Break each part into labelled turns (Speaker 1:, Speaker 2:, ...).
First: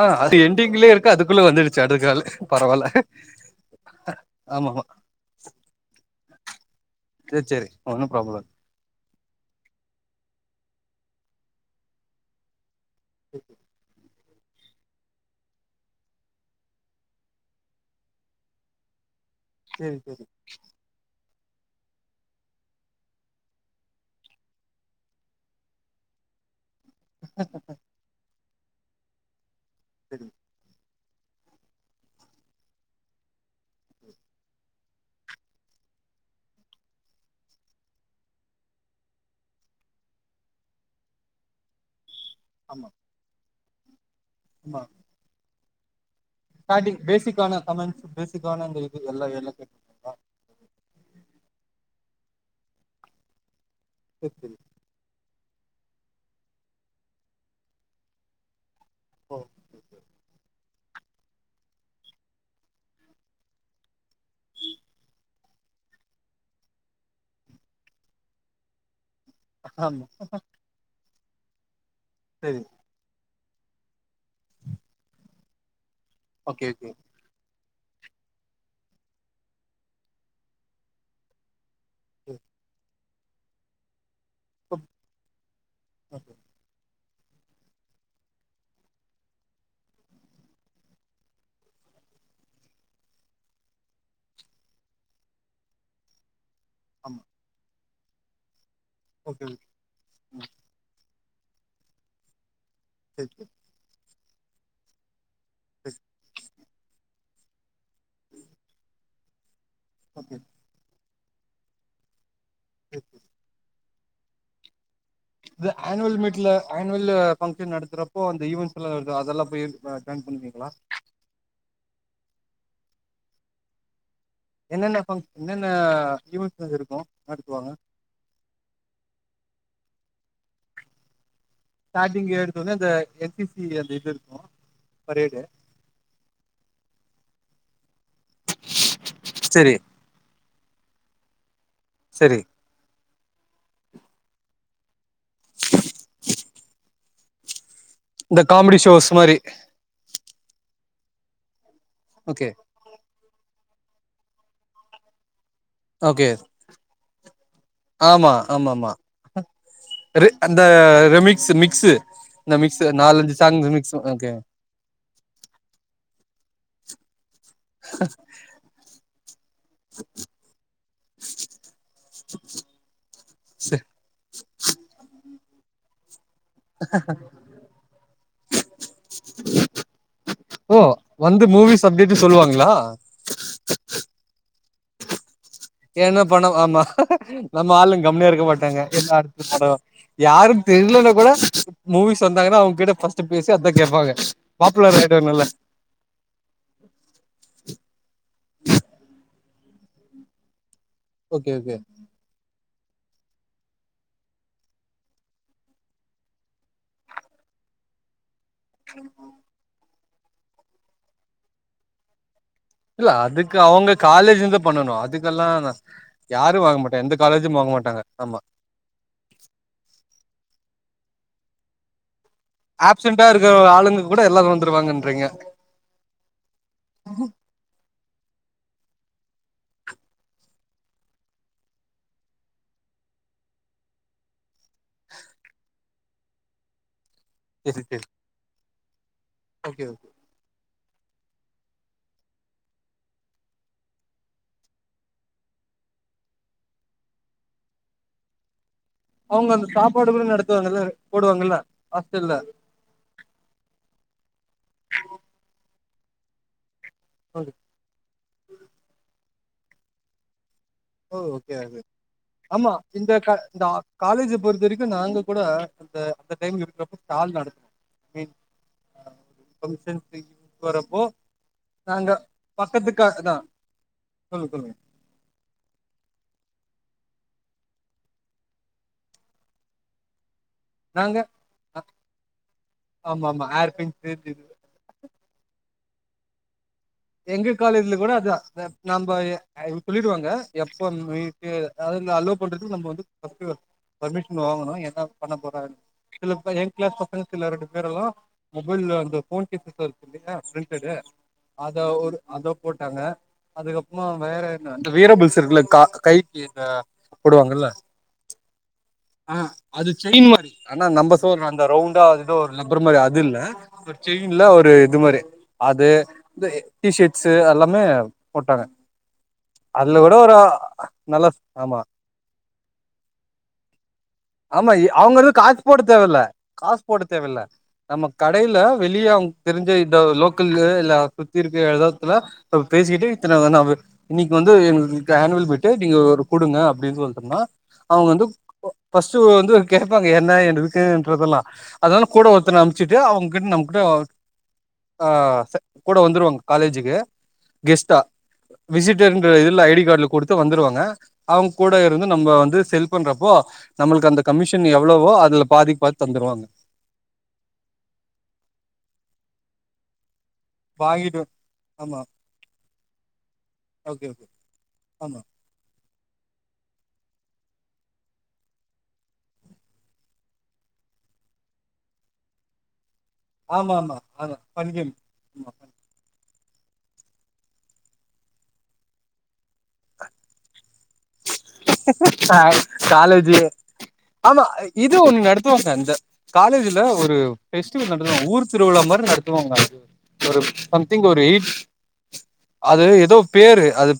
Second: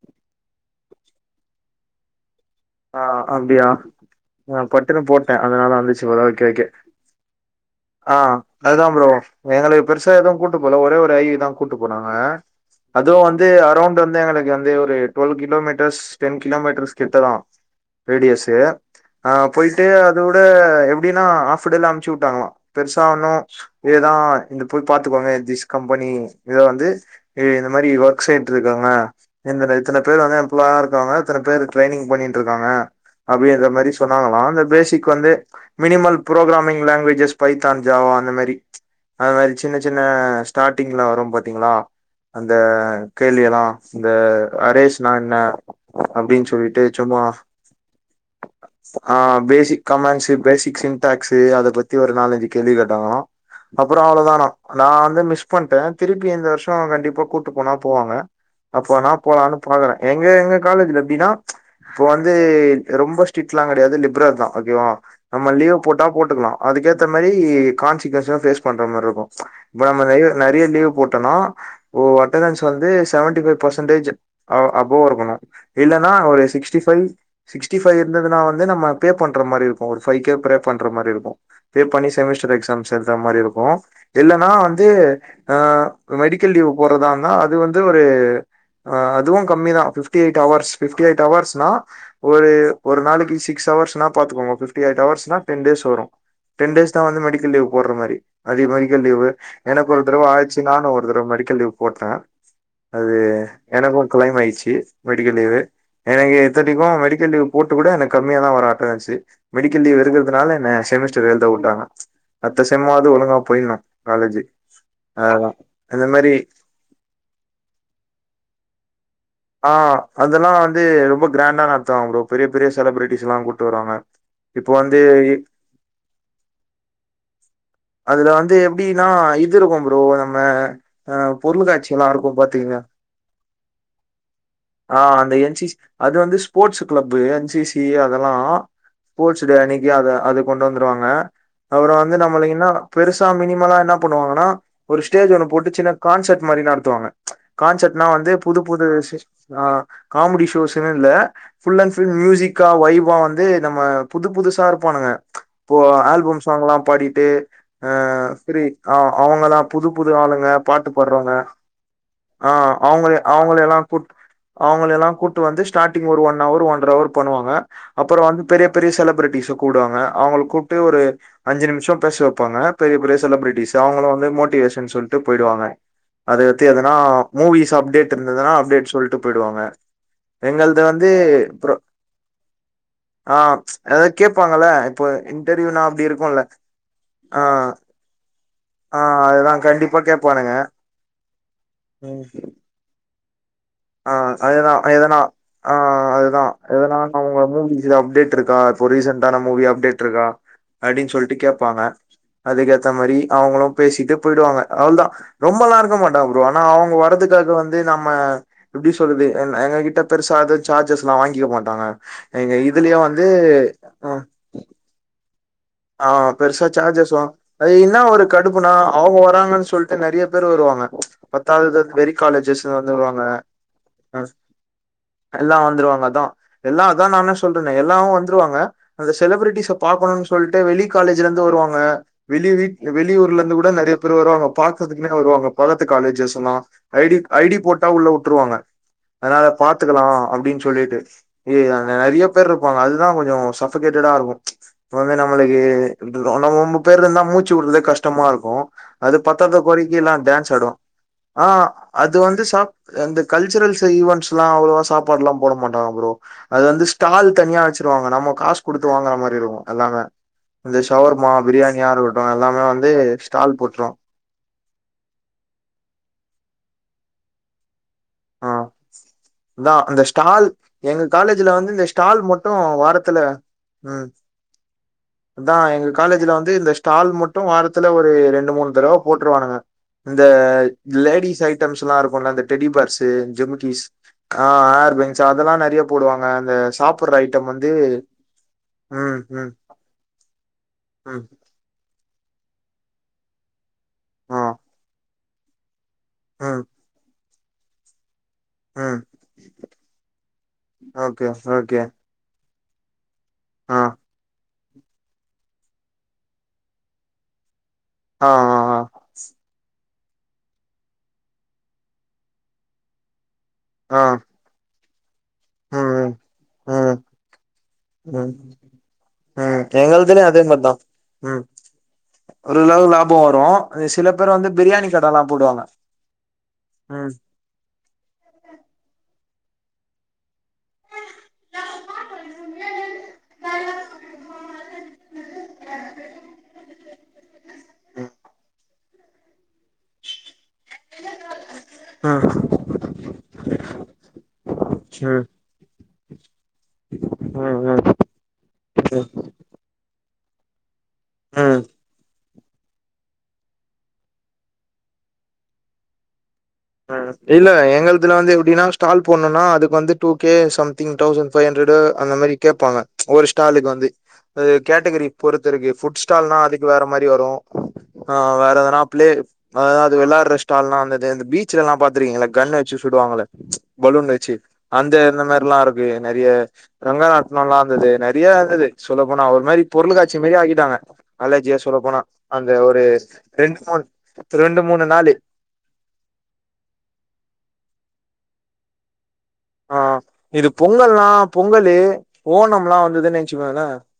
Speaker 1: ஆ அது எண்டிங்லயே இருக்கு அதுக்குள்ள வந்துடுச்சு அடுத்த காலு
Speaker 2: ஆ அப்டியா நா
Speaker 1: ஆமா ஆமா
Speaker 2: பட்டுனு போட்டே அதனால வந்துச்சு போல ஓகே ஓகே
Speaker 1: சேர் சேரி ஒன்னும்
Speaker 2: ஆ
Speaker 1: பிராப்ளம்
Speaker 2: அதுதா ப்ரோ எங்கள பெருசா எதுவு கூட்டு போல ஒரே ஒரு ஐ வி தா கூட்டு போனாங்க அதுவு வந்து அரௌண்ட் வந்து எங்களுக்கு வந்து ஒரு டுவெல் கிலோமீட்டர்ஸ் டென் கிலோமீட்டர்ஸ் கிட்டதா பி டி எஸ்ஸு ஆ போயிட்டு
Speaker 1: சேரி சேரி
Speaker 2: அதோட எப்டின்னா ஹாஃப்டேல அமுச்சுட்டாங்களா பெருசா ஒன்னு இதா இந்த போய் பாத்துக்கோங்க திஸ் கம்பெனி இத வந் து இந்த மாரி ஒர்க் சைட் இருக்கவங்க இந்த இத்தன பேர்
Speaker 1: சேரி
Speaker 2: வந்து ல்லா இருக்காங்க இத்தன பேர் ட்ரைனிங் பண்ணிட்டுருக்காங்க அப்டி அந்த மாரி சொன்னாங்களா அந்த பேசிக் வந்து minimal programming languages Python Java அந்த மாரி அது மாரி சின்ன சின்ன ஸ்டார்ட்டிங்ல வரும் பாத்தீங்களா அந்த
Speaker 1: ஆமா
Speaker 2: கேள்வி எல்லா இந்த
Speaker 1: ஆமா
Speaker 2: அரேஸ்னா என்ன அப்டின்னு சொல்லிட்டு
Speaker 1: ஸ்டார்டிங்
Speaker 2: சும்மா
Speaker 1: பேசிக்கான கமெண்ட்ஸ் பேசிக்கான அந்த இது எல்லா [unintelligible]
Speaker 2: கமண்ட்ஷி பேசிக் ஸ்ன்டாக்ஷி அத பத்தி ஒரு நாலஞ்சு கேள்வி கேட்டாங்களா அப்ற
Speaker 1: சேரி
Speaker 2: அவ்ளோதானா
Speaker 1: சேரி
Speaker 2: நா வந்து மிஸ் பண்ட்டே திருப்பி இந்த வருஷ கண்டிப்பா கூட்டு போனா போவாங்க அப்போ நா
Speaker 1: ஓ
Speaker 2: போலான்னு பாக்குறே எங்க எங்க காலேஜ்ல எப்டின்னா இப்போ வந்து ரொம்ப ஸ்ட்ரிக்ட்லாம கெடயாது லிப்ரர் தா ஓகேவ நம்ம லீவ் போட்டா போட்டுக்கலா அதுக்கேத்த மாரி கான்சிக்பேசன் பேஸ் பண்ற மாரி இருக்கு இப்ப நம்ம
Speaker 1: ஆமா
Speaker 2: நெற நெறய லீவ் போட்டனா ஓ
Speaker 1: சேரி
Speaker 2: அட்டனன்ஸ் வந்து செவன்டி ஃபைவ் பெர்சன்டேஜ் அ அபோவ் இருக்கணு இல்லன்னா ஒரு
Speaker 1: okay
Speaker 2: six
Speaker 1: okay
Speaker 2: sixty five இருந்ததுனா வந்து நம்ம பே பண்ற மாரி இருக்கு ஒரு ஃபை கே பே பண்ற மாரி இருக்கு பே பண்ணி
Speaker 1: சரி.
Speaker 2: செமஸ்டர் எக்ஸாம்ஸ் எழுதுற மாரி இருக்கு இல்லன்னா
Speaker 1: ஓகே
Speaker 2: வந்து ஆ
Speaker 1: ஓகே.
Speaker 2: மெடிக்கல் லீவ் போறதா இருந்தா அது வந்து ஒரு அதுவு கம்மி தா fifty eight hours fifty eight hours னா ஒரு ஒரு நாளைக்கு சிக்ஸ் அவர்ஸ்னா பாத்துக்கோங்க ஃபிப்டி எயிட் அவர்ஸ்னா டென் டேஸ் வரு டென் டேஸ் தா வந்து
Speaker 1: ஆமா
Speaker 2: மெடிக்கல் லீவ் போற மாரி அதே மெடிக்கல் லீவ்
Speaker 1: ஓகே ஓகே
Speaker 2: ஏனா ஒரு தடவ
Speaker 1: ம்
Speaker 2: ஆயிச்சு நானு ஒரு தடவ மெடிக்கல் லீவு போட்டே அது
Speaker 1: சேரி சேரி
Speaker 2: எனக்கு கிளைம் ஆயிச்சு மெடிக்கல் லீவு
Speaker 1: சேரி
Speaker 2: எனக்கு இத்தனக்கு மெடிக்கல் லீவ் போட்டு கூட எனக்கு கம்மியா தா வரு அட்டனன்ஸு மெடிக்கல் லீவ்
Speaker 1: ஓகே
Speaker 2: இருக்கறதுனால என்ன செமஸ்டர் எழுத உட்டாங்க அத்த
Speaker 1: சேரி
Speaker 2: செம்மாவது
Speaker 1: சேரி
Speaker 2: ஒழுங்கா போயினு காலேஜு அதா இந்த மாரி
Speaker 1: ஆன்வல்லு ஃபங்க்ஷன் நடத்துறப்போ அந்த ஈவெண்ட்ஸ்ல்லா வருது அதல்லா
Speaker 2: ஆ அதெல்லா வந்து ரொம்ப கிராண்டா நடத்துவாங்க ப்ரோ பெரிய பெரிய செலபிரிட்டிஸ்ல்லா கூட்டு வருவாங்க இப்ப வந்து
Speaker 1: என்னென்ன பங்க்ஷ என்னென்ன ஈவென்ட்ஸ் அங்க இருக்கு நடத்துவாங்க
Speaker 2: அதுல வந்து எப்டின்னா இது இருக்கு ப்ரோ நம்ம அ பொருள்காட்சி எல்லா இருக்கு பாத்தீன்னா
Speaker 1: இந்த என் சி சி [unintelligible] அந்த இது இருக்கு
Speaker 2: ஆ அந்த
Speaker 1: பரேடு
Speaker 2: என் சி சி அது வந்து sports club N C T அதெல்லா ஸ்போர்ட்ஸ் டே
Speaker 1: செரி
Speaker 2: அன்னைக்கு அத அது கொண்டு வந்துருவாங்க அப்றோ வந்து
Speaker 1: செரி
Speaker 2: நம்மளுக்கு என்ன பெருசா மினிமலா என்ன பண்ணுவாங்கனா ஒரு ஸ்டேஜ் ஒண்ணு போட்டு சின்ன கான்சட் மாரி நடத்துவாங்க கான்சட்னா வந்து
Speaker 1: இந்த
Speaker 2: புது
Speaker 1: காமெடி
Speaker 2: புது
Speaker 1: ஷோஸ் மாரி
Speaker 2: ஆ காமெடி ஷோஸ்ன்னு இல்ல ஃபுல் அண்ட் ஃபுல்
Speaker 1: ஓகே
Speaker 2: மியூசிக்கா வைபா வந் து நம்ம புது புதுசா இருப்பானுங்க இப்போ
Speaker 1: ஓகே
Speaker 2: ஆல்பம் சாங்ல்லா பாடிட்டு அ ஃப்ரி அ அவங்கெல்லா
Speaker 1: ரி அந்த ரெமிக்ஸ்ஸு மிக்ஸு இந்த மிக்ஸு நாலஞ்சு சாங்கு மிக்ஸு ஓகே
Speaker 2: அவங்களயெல்லா கூட்டு வந்து ஸ்டாட்டிங் ஒரு ஒன்னவர் ஒன்ற அவர் பண்ணுவாங்க அப்றோ வந்து பெரிய பெரிய செலபிரிட்டிஸ்ஸ கூப்டுவாங்க அவுங்கள கூப்ட்டு ஒரு அஞ்சு நிம்ஷோ பேச வெப்பாங்க பெரிய பெரிய செலபிரிட்டிஸ்ஸு அவுங்களு வந்து மோட்டிவேஷன் சொல்ட்டு போய்டுவாங்க அதுகட்த்து எதுனா மூவிஸ் அப்டேட்ருந்துதுன்னா அப்டேட் சொல்ட்டு போய்டுவாங்க
Speaker 1: ஓ
Speaker 2: எங்கள்து வந்து ப்ரோ
Speaker 1: மூவிஸ் அப்டேட்டு சொல்லுவாங்களா
Speaker 2: ஆ அதாத் கேப்பாங்கல்லா
Speaker 1: என்ன பண்ணோ ஆமா
Speaker 2: ஆ
Speaker 1: நம்ம ஆளுங் கம்முனே இருக்க மாட்டாங்க
Speaker 2: ஆ
Speaker 1: எல்லா அடுத்து
Speaker 2: அதுதா
Speaker 1: படோ
Speaker 2: கண்டிப்பா கேப்பானுங்க
Speaker 1: யாருன் தெர்லீனா கூட மூவிஸ்
Speaker 2: ம்
Speaker 1: வந்தாங்கனா அவுங் கிட்ட ஃபஸ்ட் டு பேசி அதா கேப்பாங்க
Speaker 2: ஆ அதுதா
Speaker 1: பாப்புலர் ஆயிடு
Speaker 2: எதனா
Speaker 1: நல்லா
Speaker 2: ஆ அதுதா எதனா [unintelligible] உங்க மூவிஸ்ல அப்டேட்ருக்கா இப்போ ரீசண்ட்டான மூவி அப்டேட்ருக்கா அப்டின் சொல்ட்டு
Speaker 1: ஓகே ஓகே
Speaker 2: கேப்பாங்க அதுக்கேத்த மாரி அவுங்களு பேசிட்டு போய்டுவாங்க அவ்ள் தா ரொம்பல்லா இருக்க மாட்டாங் ப்ரோ ஆனா அவுங்க வரதுக்காக வந்து நம்ம எப்டி சொல்றது என் எங்க கிட்ட பெருசா எது சார்ஜஸ்லா வாங்கிக்க மாட்டாங்க எங்க இதுலயே
Speaker 1: இல்ல
Speaker 2: வந்து
Speaker 1: அதுக்கு அவுங்க
Speaker 2: ம்
Speaker 1: காலேஜ்லிந்து பண்ணனு அதுக்கெல்லா
Speaker 2: ஆ
Speaker 1: யாரு
Speaker 2: பெருசா
Speaker 1: வாங்க மாட்டா எந்த
Speaker 2: சார்ஜஸ்லா
Speaker 1: காலேஜும் வாங்க
Speaker 2: அது இன்னா
Speaker 1: மாட்டாங்க
Speaker 2: ஒரு
Speaker 1: ஆமா
Speaker 2: கடுப்புனா அவுங்க வராங்கன் சொல்ட்டு நெறைய பேரு வருவாங்க பத்தாதது வெளி காலேஜஸ் லிந்து வந்துருவாங்க
Speaker 1: ஆப்சென்டா இருக்கிற ஆளுங்க கூட
Speaker 2: எஸ்
Speaker 1: எல்லாரு வந்துருவாங்கன்றீங்க
Speaker 2: எல்லா வந்துருவாங்க அதா எல்லா அதா நானே சொல்றனே எல்லாவு வந்துருவாங்க அந்த செலபிரிட்டிஸ்ஸ பாக்கணுன் சொல்ட்டு வெளி காலேஜ்லிந்து வருவாங்க வெளி வீட் அ வெளியூர்லர்ந்து கூட நெறய பேர் வருவாங்க பாக்கற்துக்னே வருவாங்க பக்கத்து காலேஜஸ் எல்லா ஐடி ஐடி
Speaker 1: செரி
Speaker 2: போட்டா
Speaker 1: செரி
Speaker 2: உள்ள உட்டுருவாங்க அதுனால
Speaker 1: ஓகே
Speaker 2: பாத்துக்கலா
Speaker 1: ஓகே
Speaker 2: அப்டீன் சொல்லீட்டு ஏய் அங்க நெறிய பேர்ருப்பாங்க அதுதா கொஞ்சோ சஃபகேட்டடா இருக்கு இப்ப வந்து நம்மளுக்கு இது ர ரொம்ப பேர்ருந்தா மூச்சு உட்றதே கஷ்டமா இர்க்கு அது
Speaker 1: அவங்க
Speaker 2: பத்தாத
Speaker 1: அந்த
Speaker 2: கொறைக்கி
Speaker 1: சாப்பாடு
Speaker 2: எல்லா
Speaker 1: கூட
Speaker 2: டான்ஸ் ஆடு
Speaker 1: நடத்துவாங்கல்ல
Speaker 2: ஆ
Speaker 1: போடுவாங்கல்ல
Speaker 2: அது
Speaker 1: ஹாஸ்டல்ல
Speaker 2: வந்து சாப் அந்த கல்ச்சுரல்ஸ் ஈவண்ட்ஸ்லா அவ்ளவா சாப்பாட்லா போட மாட்டாங்க ப்ரோ அது வந்து ஸ்டால் தனியா வெச் சிருவாங்க நம்ம காஸ் குடுத்து வாங்கற மாரி இருகு எல்லாமே இந்த
Speaker 1: ஓ
Speaker 2: ஷவர்மா
Speaker 1: ஓகே ஓகே
Speaker 2: பிரியாணியா இருக்கட்டு எல்லாமே
Speaker 1: ஆமா
Speaker 2: வந்து
Speaker 1: இந்த க
Speaker 2: ஸ்டால்
Speaker 1: இந்தா
Speaker 2: போட்ரு
Speaker 1: காலேஜ பொறுத்தரைக்கு நாங்க கூட அந்த அந்த டைம் இருக்றப்போ ஸ்டால் நடக்கு மீ
Speaker 2: இதா அந்த ஸ்டால் எங்க காலேஜுல வந்து இந்த
Speaker 1: நாங்க
Speaker 2: ஸ்டால் மட்டு வாரத்துல ம்
Speaker 1: சொல்லு சொல்ங்க
Speaker 2: அதா எங்க காலேஜுல வந்து இந்த ஸ்டால் மட்டு வாரத்துல ஒரு ரெண்டு மூண் தடவ போட்ருவானுங்க இந்த
Speaker 1: நாங்க
Speaker 2: லேடிஸ் ஐட்டம்ஸ்ல்லா இருக்குல்ல அந்த டெடிபேர்ஸு,
Speaker 1: ஆமா ஆமா ஏர்
Speaker 2: ஜிமிக்கிஸ்
Speaker 1: பின்ஸ்
Speaker 2: அ ஹேர் பேண்ஸ் அதெல்லா நெறைய போடுவாங்க அந்த சாப்
Speaker 1: எங்க காலேஜுல கூட அதா த நம்ப
Speaker 2: ம்
Speaker 1: எ
Speaker 2: ம்
Speaker 1: இவ் சொல்லிடுவாங்க எப்ப
Speaker 2: ம்
Speaker 1: [unintelligible] கு அதுலா அலோவ் பண்றத்துக்கு நம்ப வந்து ஃபஸ்ட்டு
Speaker 2: ஆ
Speaker 1: பர்மிஷன் வாங்கணு என்னா பண்ண போறாங்கனு சிலப்ப
Speaker 2: ம்
Speaker 1: ஏ கிளாஸ் பசங்க சில ரெண்டு பேரு மொபைல்ல
Speaker 2: ம்
Speaker 1: அந்த ஃபோன் கேசஸ்லா இருக்குல்லயா பிரிண்ட்டடு
Speaker 2: ஓகே ஓகே
Speaker 1: அத ஒரு அத போட்டாங்க
Speaker 2: ஆ
Speaker 1: அதுக்கப்றமா வேற என்ன இந்த வீரபல்ஸ் இருக்குல்லா கா கைக்கி இந்த போடுவாங்கல்ல
Speaker 2: ஆ ஆ
Speaker 1: ஆ அது செய்ன் மாரி ஆனா நம்ப [unintelligible] அந்த ரவுண்டா அது எதோ ஒரு லிப்பரு மாரி அதுல்ல ஒரு
Speaker 2: ஆ
Speaker 1: செய்ன்ல ஒரு இது மாரி அது
Speaker 2: ம்
Speaker 1: தே டி
Speaker 2: ம்
Speaker 1: ஷட்ஸ்ஸு எல்லாமே
Speaker 2: ம் ம்
Speaker 1: போட்டாங்க
Speaker 2: ம்
Speaker 1: அதுலா கூடோ
Speaker 2: எங்கள்துலயு
Speaker 1: ஒரு
Speaker 2: அதே
Speaker 1: நல்லா ஆமா
Speaker 2: ஒரு அளவுக்கு லாபோ வரு அ சில பேர் வந்து பிரியாணி கட்டலா போ
Speaker 1: காஸ் போட் தேவல்ல காசு போட தேவல்ல நம்ம கடையிலா வெளியே அவுங்க தெரிஞ்ச இந்த லோக்கல்ல இல்லா சுத்தி இருக்க எதாத்துலா அ பேசிக்கிட்டு இத்தன நம் இன்னைக்கி வந்து எங்களுக்கு ஆனுவல் போயிட்டு நீங்க ஒரு குடுங்க அப்படின்னு சொல்டனா அவுங்க வந்து ஃபஸ்ட்டு வந்து கேட்பாங்க என்ன என்ன இருக்கன்றதெல்லா அதனா
Speaker 2: ம்
Speaker 1: கூட ஒருத்தன அமாச்சிட்டு அவங்ககிட்ட நம்மகிட்ட ஆ
Speaker 2: ம்
Speaker 1: கூட வந்துருவங்க காலேஜ்க்கு
Speaker 2: ம் ம்
Speaker 1: கெஸ்ட்டா
Speaker 2: ம்
Speaker 1: விசிட்டர்ன்ற இதுலா ஐ டி கார்டுலா குடுத்து வந்துருவாங்க அவுங்க
Speaker 2: ம் ம்
Speaker 1: கூட வந்து நம்ம வந்து செல் பண்றப்போ நாமுளுக்கு அந்த கமிஷன் எவ்ளவோ அதுலா பாதிக்கி பாதி தந்துடுவாங்க
Speaker 2: அ இல்ல எங்களதுல வந்து எப்படின்னா ஸ்டால் போணுன்னா அதுக்கு வந்து டூ கே சம்திங்
Speaker 1: வாங்கிட்டு
Speaker 2: தவுசண்ட் ஃபைவ் ஹண்ட்ரட்
Speaker 1: ஆமா
Speaker 2: அந்த மாரி கேட்பாங்க ஒரு ஸ்டாலுக்கு வந்து
Speaker 1: ஓகே ஓகே
Speaker 2: அ கேட்டகரி
Speaker 1: ஆமா
Speaker 2: பொறுத் துருக்கு புட் ஸ்டால்னா அதுக்கு வேற மாரி வரு ஆ வேற எதனா பிளே அத அது வெளாட்ற ஸ்டால்லா வந்தது அந்த பீச் பிச்சாரலாம் பாந்திருக்கிகே சுலலா பாத்துருக்கீங்கள கன்ன வச்சு சுடுவாங்கலே
Speaker 1: ஆமா ஆமா
Speaker 2: பலூன் வெச்சு
Speaker 1: ஆமா ஃபன் கேம்
Speaker 2: அந்த இந்த மாரிலா இருக் இல்லைய நறைய ரங்கராட்டனோலா இருந்தது நறைய இருந்தது சொல்ல போனா ஒரு மாரி பொருள் காட்சி மேரி ஆகிட்டாங்க அலஜியா சொல்லா போனா அந்த ஒரு
Speaker 1: காலேஜு
Speaker 2: ரெண்டு மூணு ரெண்டு மூணு நாளு
Speaker 1: இப்போ அந்த காலேஜ்ல ஒரு பெஸ்டிவல் நடந்த ஊர் திருவிழா மாதிரி நட துவாங்க
Speaker 2: ஆ
Speaker 1: ஒரு
Speaker 2: இது
Speaker 1: சம்திங்
Speaker 2: பொங்கல்லா
Speaker 1: ஒரு எயிட்
Speaker 2: பொங்கலு ஓணம்லா
Speaker 1: அது ஏதோ
Speaker 2: வந்ததுன்னு நெனச்சுக்கோங்களே
Speaker 1: பெரு அது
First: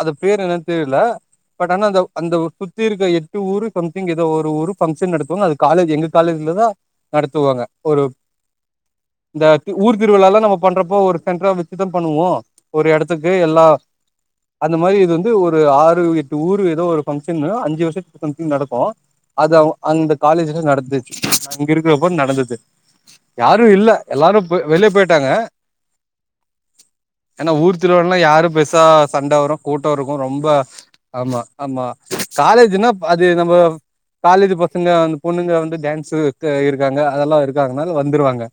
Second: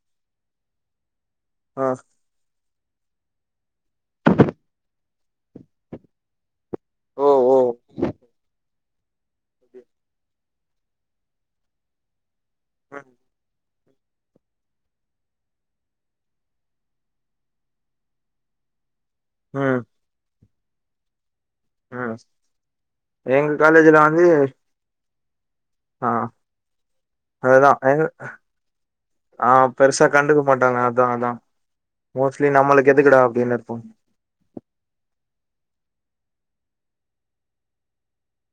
Speaker 1: அது பெரு என்னன்னு தெர்ல பட் ஆனா
Speaker 2: ஆ
Speaker 1: அந்த அந்த ஒரு சுத்தி இருக்க எட்டு ஊர் சம்திங் ஏதோ ஒரு ஊர் பங்க்ஷன் நடத்து அது காலேஜ் எங்க காலேஜ்லதா
Speaker 2: ஓ ஓ
Speaker 1: நடத்துவாங்க ஒரு இந்த ஊர் திருவிழால்லா நம்ம பண்றப்போ ஒரு சென்டராவ் வெச்சுதா பண்ணுவோ ஒரு எடத்துக்கு எல்லா அந்த மாரி இது வந்து ஒரு ஆறு எட்டு ஊர் ஏதோ ஒரு பக்ஷன்னு அஞ்சு வருஷத்து நடக்கு அது
Speaker 2: ம்
Speaker 1: அந்த காலேஜ் நடந்துச் இங்க இருக்குறப்ப
Speaker 2: ம்
Speaker 1: நடந்தது
Speaker 2: எங்க
Speaker 1: யாரு இல்லா
Speaker 2: காலேஜ்ல வந்து
Speaker 1: எல்லாரு வெளியே போயிட்டாங்க
Speaker 2: ஆ
Speaker 1: ஏன்னா
Speaker 2: அதுதா
Speaker 1: ஊர்
Speaker 2: எங்க
Speaker 1: திருவிழால்லா யாரு பெருசா சண்ட
Speaker 2: ஆ
Speaker 1: வரு கூட்டோ
Speaker 2: பெருசா
Speaker 1: இருக்கு
Speaker 2: கண்டுக்க
Speaker 1: ரொம்ப
Speaker 2: மாட்டாங்க அதா அதா
Speaker 1: ஆமா ஆமா
Speaker 2: மோஸ்ட்லி
Speaker 1: காலேஜ்ன்னா
Speaker 2: நம்மளுக்கு எதுக்குடா
Speaker 1: அது நம்ம
Speaker 2: அப்டின்னு இருப்போ
Speaker 1: காலேஜ் பசங்க அந்த பொண்ணுங்க வந்து டான்ஸு க்க இருக்காங்க அதெல்லா இருக்காங்கனால வந்துருவாங்க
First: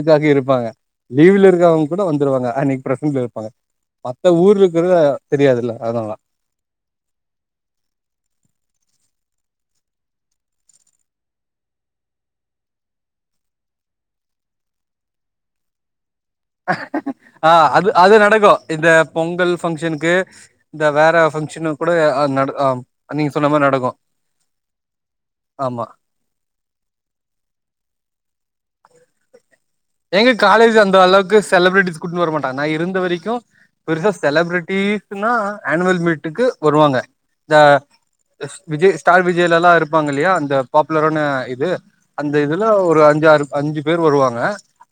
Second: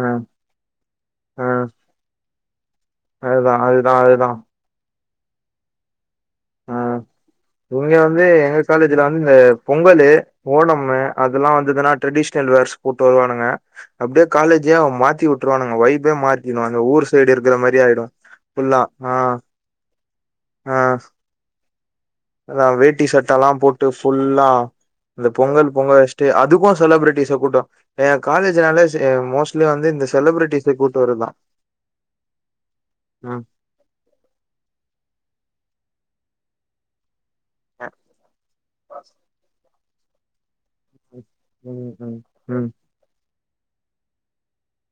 Speaker 2: ம்
Speaker 1: இருப்பாங்க லீவ்ல
Speaker 2: ம்
Speaker 1: இருக்கவங்க கூட வந்துருவாங்க அன்னைக்கி ப்ரசண்ட்ல இருப்பாங்க
Speaker 2: அதுதா அதுதா அதுதா
Speaker 1: மத்த ஊர்ல இருக்கறது தெரியாதல்ல அதனாலதா
Speaker 2: ஆ இங்க வந்து எங்க காலேஜ்ல வந்து இந்த பொங்கலு ஓனமு அதெல்லா வந்ததுன்னா ட்ரெடிஷ்னல் வேர்ஸ் போட்டு வருவானுங்க அப்படியே காலேஜியே மாத்தி உட்டுருவானங்க வைப்பே மா இவங்க அந்த ஊர் சைடு
Speaker 1: ஆ
Speaker 2: இருக்கற மாரி
Speaker 1: அது
Speaker 2: ஆயிடு
Speaker 1: அது நடக்கு
Speaker 2: ஃபுல்லா
Speaker 1: இந்த
Speaker 2: ஆ
Speaker 1: பொங்கல்
Speaker 2: ஆ
Speaker 1: குடே ஆந்
Speaker 2: அத வேட்டி சட்டல்லா போட்டு ஃபுல்லா இந்த பொங்கல்
Speaker 1: ஆமா
Speaker 2: பொங்கல் ச்ட்டு அதுக்கு செலிபிரிட்டிஸ் கூட்டோ எங் காலேஜினாலே மோஸ்ட்லி வந்து இந்த
Speaker 1: எங்க
Speaker 2: செலிபிரிட்டிஸ
Speaker 1: காலேஜ் அந்த
Speaker 2: கூட்டு வருதா
Speaker 1: அளவுக்கு செலிபிரிட்டிஸ் கூட்டு வர மாட்டாங்க இருந்த வரைக்கு
Speaker 2: ம்
Speaker 1: பெருசா செலபரிட்டி இருக்குன்னா ஆனுவல் மீட்டுக்கு வருவாங்க ந்த விஜய் ஸ்டார் விஜயெல்லா இருப்பாங்க இல்லையா அந்த பாப்புலரான இது
Speaker 2: ம் ம்
Speaker 1: அந்த இதுல
Speaker 2: ம்
Speaker 1: ஒரு அஞ்சாரு அஞ்சு பேர் வருவாங்க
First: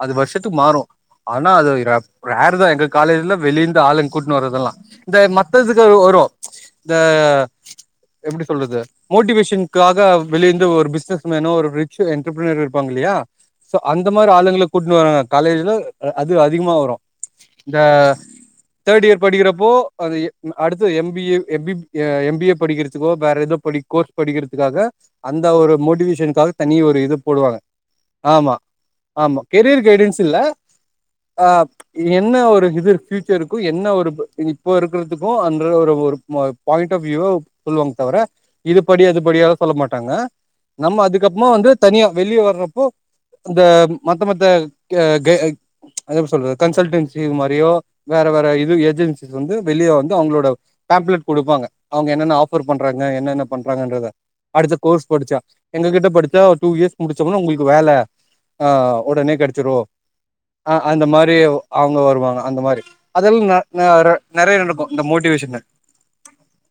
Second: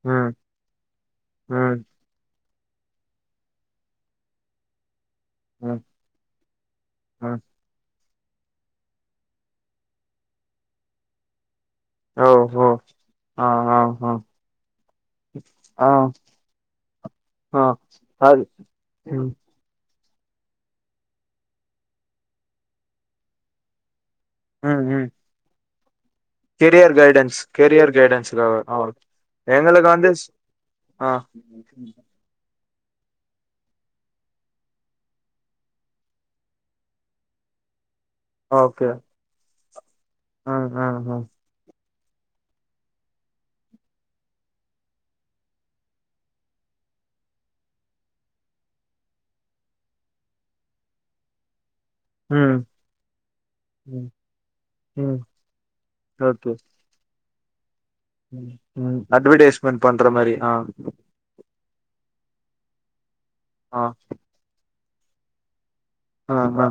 Speaker 1: அது
Speaker 2: ம்
Speaker 1: வருஷத்துக் மாறும் ஆனா அது
Speaker 2: ம்
Speaker 1: ரேரு தா எங்க காலேஜ்ல வெளியந்து ஆளுங்க கூட்ன்னு வர்றதெல்லா இந்த
Speaker 2: ம்
Speaker 1: மத்ததுக்கு அவ் வரும் இந்த
Speaker 2: ம்
Speaker 1: எப்டி சொல்றது மோட்டிவேஷனுக்காக வெளியந்து ஒரு பிஸ்னஸ் மேனோ ஒரு ஸ்டூடண்ட்
Speaker 2: ஓ
Speaker 1: இது மாரி
Speaker 2: ஓ
Speaker 1: இருப்பாங்க இல்லயா
Speaker 2: ஆ
Speaker 1: சோ
Speaker 2: ஆ
Speaker 1: அந்த
Speaker 2: ஆ
Speaker 1: மாரி ஆளுங்களுக் கூட்னு வராங்க காலேஜ்ல
Speaker 2: ஆ
Speaker 1: அது அதிகமா வரும்
Speaker 2: ஆ
Speaker 1: இந்த
Speaker 2: அது
Speaker 1: தேர்ட் இயர்
Speaker 2: ம்
Speaker 1: படிக்கிறப்போ அது அடுத்து எம் பி ஏ எம்பிப் எம் பி ஏ படிக்கிறதுக்கோ வேற எதோ படி கோர்ஸ்
Speaker 2: ம்
Speaker 1: படிக்கிறதுக்காக
Speaker 2: ம்
Speaker 1: அந்த ஒரு மோட்டிவேஷன் காக தனி
Speaker 2: கெரியர்
Speaker 1: ஒரு இது
Speaker 2: கைடன்ஸ்
Speaker 1: போடுவாங்க
Speaker 2: கெரியர்
Speaker 1: ஆமா
Speaker 2: கைடன்ஸுக்காக ஆ
Speaker 1: ஆமா கெரியர்
Speaker 2: எங்களுக்கு வந்து
Speaker 1: கைடன்ஸ்
Speaker 2: ஸ்
Speaker 1: இல்ல
Speaker 2: ஆ
Speaker 1: ஆத் என்ன ஒரு இது ஃபியூச்சருக்கும் என்ன ஒரு இது இப்போ இருக்கிறதுக்கும் அன்ற ஒரு ஒரு மாத் பாயிண்ட் ஆஃப் வியூவ சொல்வாங்க தவிர இது
Speaker 2: ஓகே
Speaker 1: படி அது படிய சொல்ல மாட்டாங்க
Speaker 2: ம் ம்
Speaker 1: நம்ம
Speaker 2: ம்
Speaker 1: அதுக்கப்புமா வந்து தனியா வெளிய வர்றப்போ இந்த மத்த மத்த கே கே அது எப்டி சொல்றது கன்சல்டன்சி மாரியோ வேற வேற இது ஏஜென்சிஸ் வந்து வெளியே வந்து அவங்ளோட டாப்பிக் குடுப்பாங்க அவங்க என்னென்ன
Speaker 2: ம்
Speaker 1: ஆஃபர் பண்றாங்க என்னென்ன பண்றாங்கன்றத
Speaker 2: ம்
Speaker 1: அடுத்த கோர்ஸ்
Speaker 2: ம்
Speaker 1: படிச்சா எங்க கிட்ட படிச்சா
Speaker 2: ஓகே
Speaker 1: டூ இயர்ஸ் முடிச்ச ஒன்னே உங்குளுக்கு வேல
Speaker 2: ம்
Speaker 1: ஆ
Speaker 2: ம்
Speaker 1: உடனே கெடச்சிரு
Speaker 2: அட்வர்டைஸ்மெண்ட் பண்ற மாரி ஆ
Speaker 1: அந்த மாரி அவங்க வருவாங்க அந்த மாரி அதெல்லா
Speaker 2: ஆ
Speaker 1: நெ நெ நெறைய நடக்கும் இந்த மோட்டிவேஷன்னு
Speaker 2: அ அ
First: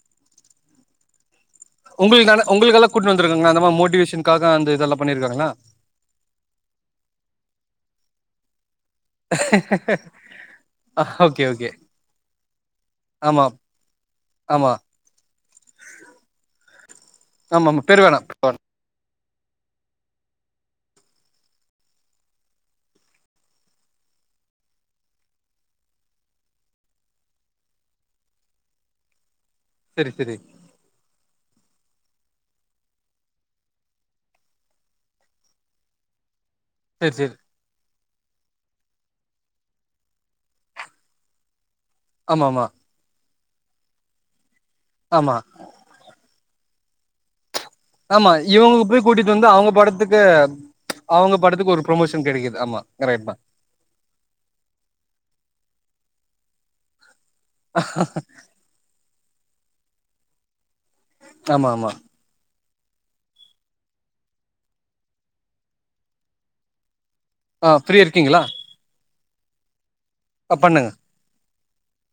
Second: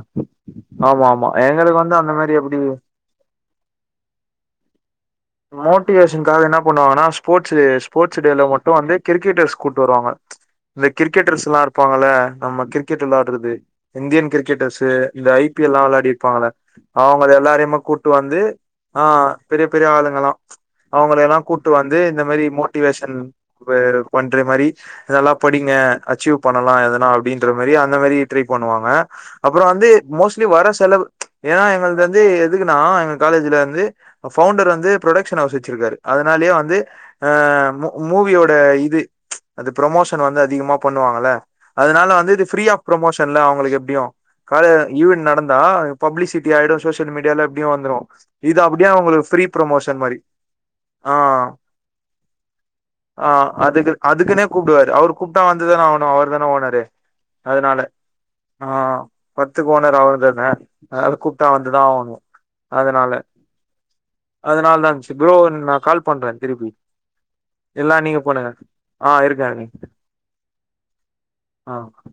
Speaker 2: ஆமா ஆமா எங்களுக் வந்
Speaker 1: உங்களுக் ஆனா உங்களுக்கல்லா கூட்னு வந்துருக்காங்ளா அந்த மாரி மோட்டிவேஷன்காக அந்த இதெல்லா பண்ணிருக்காங்ளா
Speaker 2: மோட்டிவேஷன்காக என்ன பண்ணு வாங்கன்னா ஸ்போர்ட்ஸ் டே ஸ்போர்ட்ஸ் டே ல மட்டும் வந்து கிரிக்கெட்டர்ஸ் கூட்டு வருவாங்க இந்த
Speaker 1: ஓகே
Speaker 2: கிரிக்கெட்டர்ஸ் எல்லா
Speaker 1: ஓகே
Speaker 2: இருப்பாங்கல்ல நம்ம கிரிக்கெட்
Speaker 1: ஆமா
Speaker 2: விளாட்டுறது இந்தியன்
Speaker 1: ஆமா
Speaker 2: கிரிக்கெட்டர்ஸு இந்த ஐ பி எல் லா வெளாடி இருப்பாங்கள அ அவங்க
Speaker 1: ஆமா
Speaker 2: எல்லாரையுமே
Speaker 1: ஆமா பேர்
Speaker 2: கூட்டு
Speaker 1: வேணா
Speaker 2: வந்து
Speaker 1: பேர் வேணா
Speaker 2: ஆ பெரிய பெரிய ஆளுங் களா அவங்கள எல்லா கூப்ட்டு வந்து இந்த மாரி மோட்டிவேஷன் பண்ற மாரி இதெல்லா படிங்க அச்சீவ் பண்ணலா எதனா அப்டின்ற மாரி அந்த மாரி ட்ரை பண்ணுவாங்க அப்புறோ வந்து
Speaker 1: செரி செரி
Speaker 2: மோஸ்ட்லி வர செலவு ஏன் எங்கள்து வந்து எதுக்குனா எங்க காலேஜ்ல வந்து பஃவுண்டர் வந்து புரொடகக்ஷன் ஹவுஸ் வச்சிருக்காரு அதனாலயே வந்து
Speaker 1: செரி
Speaker 2: ஆ
Speaker 1: செரி
Speaker 2: மு மூவியோட இது அது ப்ரமோஷன் வந்து அதிகமா பண்ணுவாங்கல அதனால வந்து இது
Speaker 1: ஆமா ஆமா
Speaker 2: ஃப்ரீயா ப்ரமோஷன்ல அவங்களுக்கு எப்டியும் காலேல் ஈவென்ட்
Speaker 1: ஆமா
Speaker 2: நடந்தா பப்ளிசிட்டி ஆயிடும் சோஷிய மீடியால எப்டியும் வந்துடும்
Speaker 1: ஆமா இவங்க போய் கூட்டிட்டு வந்து அவங்க படத்துக்
Speaker 2: மாரி
Speaker 1: து
Speaker 2: ஆ
Speaker 1: அவங்க படத்துக்கு ஒரு ப்ரொமோஷன் கெடைக்குது ஆமா கரெக்ட்
Speaker 2: ஆ
Speaker 1: தா
Speaker 2: அதுக்கு அதுக்குனே கூப்டுவாரு அவுரு கூப்ட்டா வந்துதானே ஆவுனோ அவர் தான ஓனரு அதனால ஆ பத்துக் ஓனர் அவுர் தான யாராவ்து கூப்ட்டா
Speaker 1: ஆமா
Speaker 2: வந்துதா
Speaker 1: ஆமா
Speaker 2: ஆவுனோ அதனால அதனால தா சு ப்ரோ நா கால் பண்றே திருப்பி
Speaker 1: ஆ
Speaker 2: இல்னா
Speaker 1: ஃப்ரீயா
Speaker 2: நீங்க
Speaker 1: இருக்கீங்களா
Speaker 2: பண்ணுங்க ஆ இருக்காருங்க
Speaker 1: கட் பண்ணுங்க
Speaker 2: ஆ ஓகே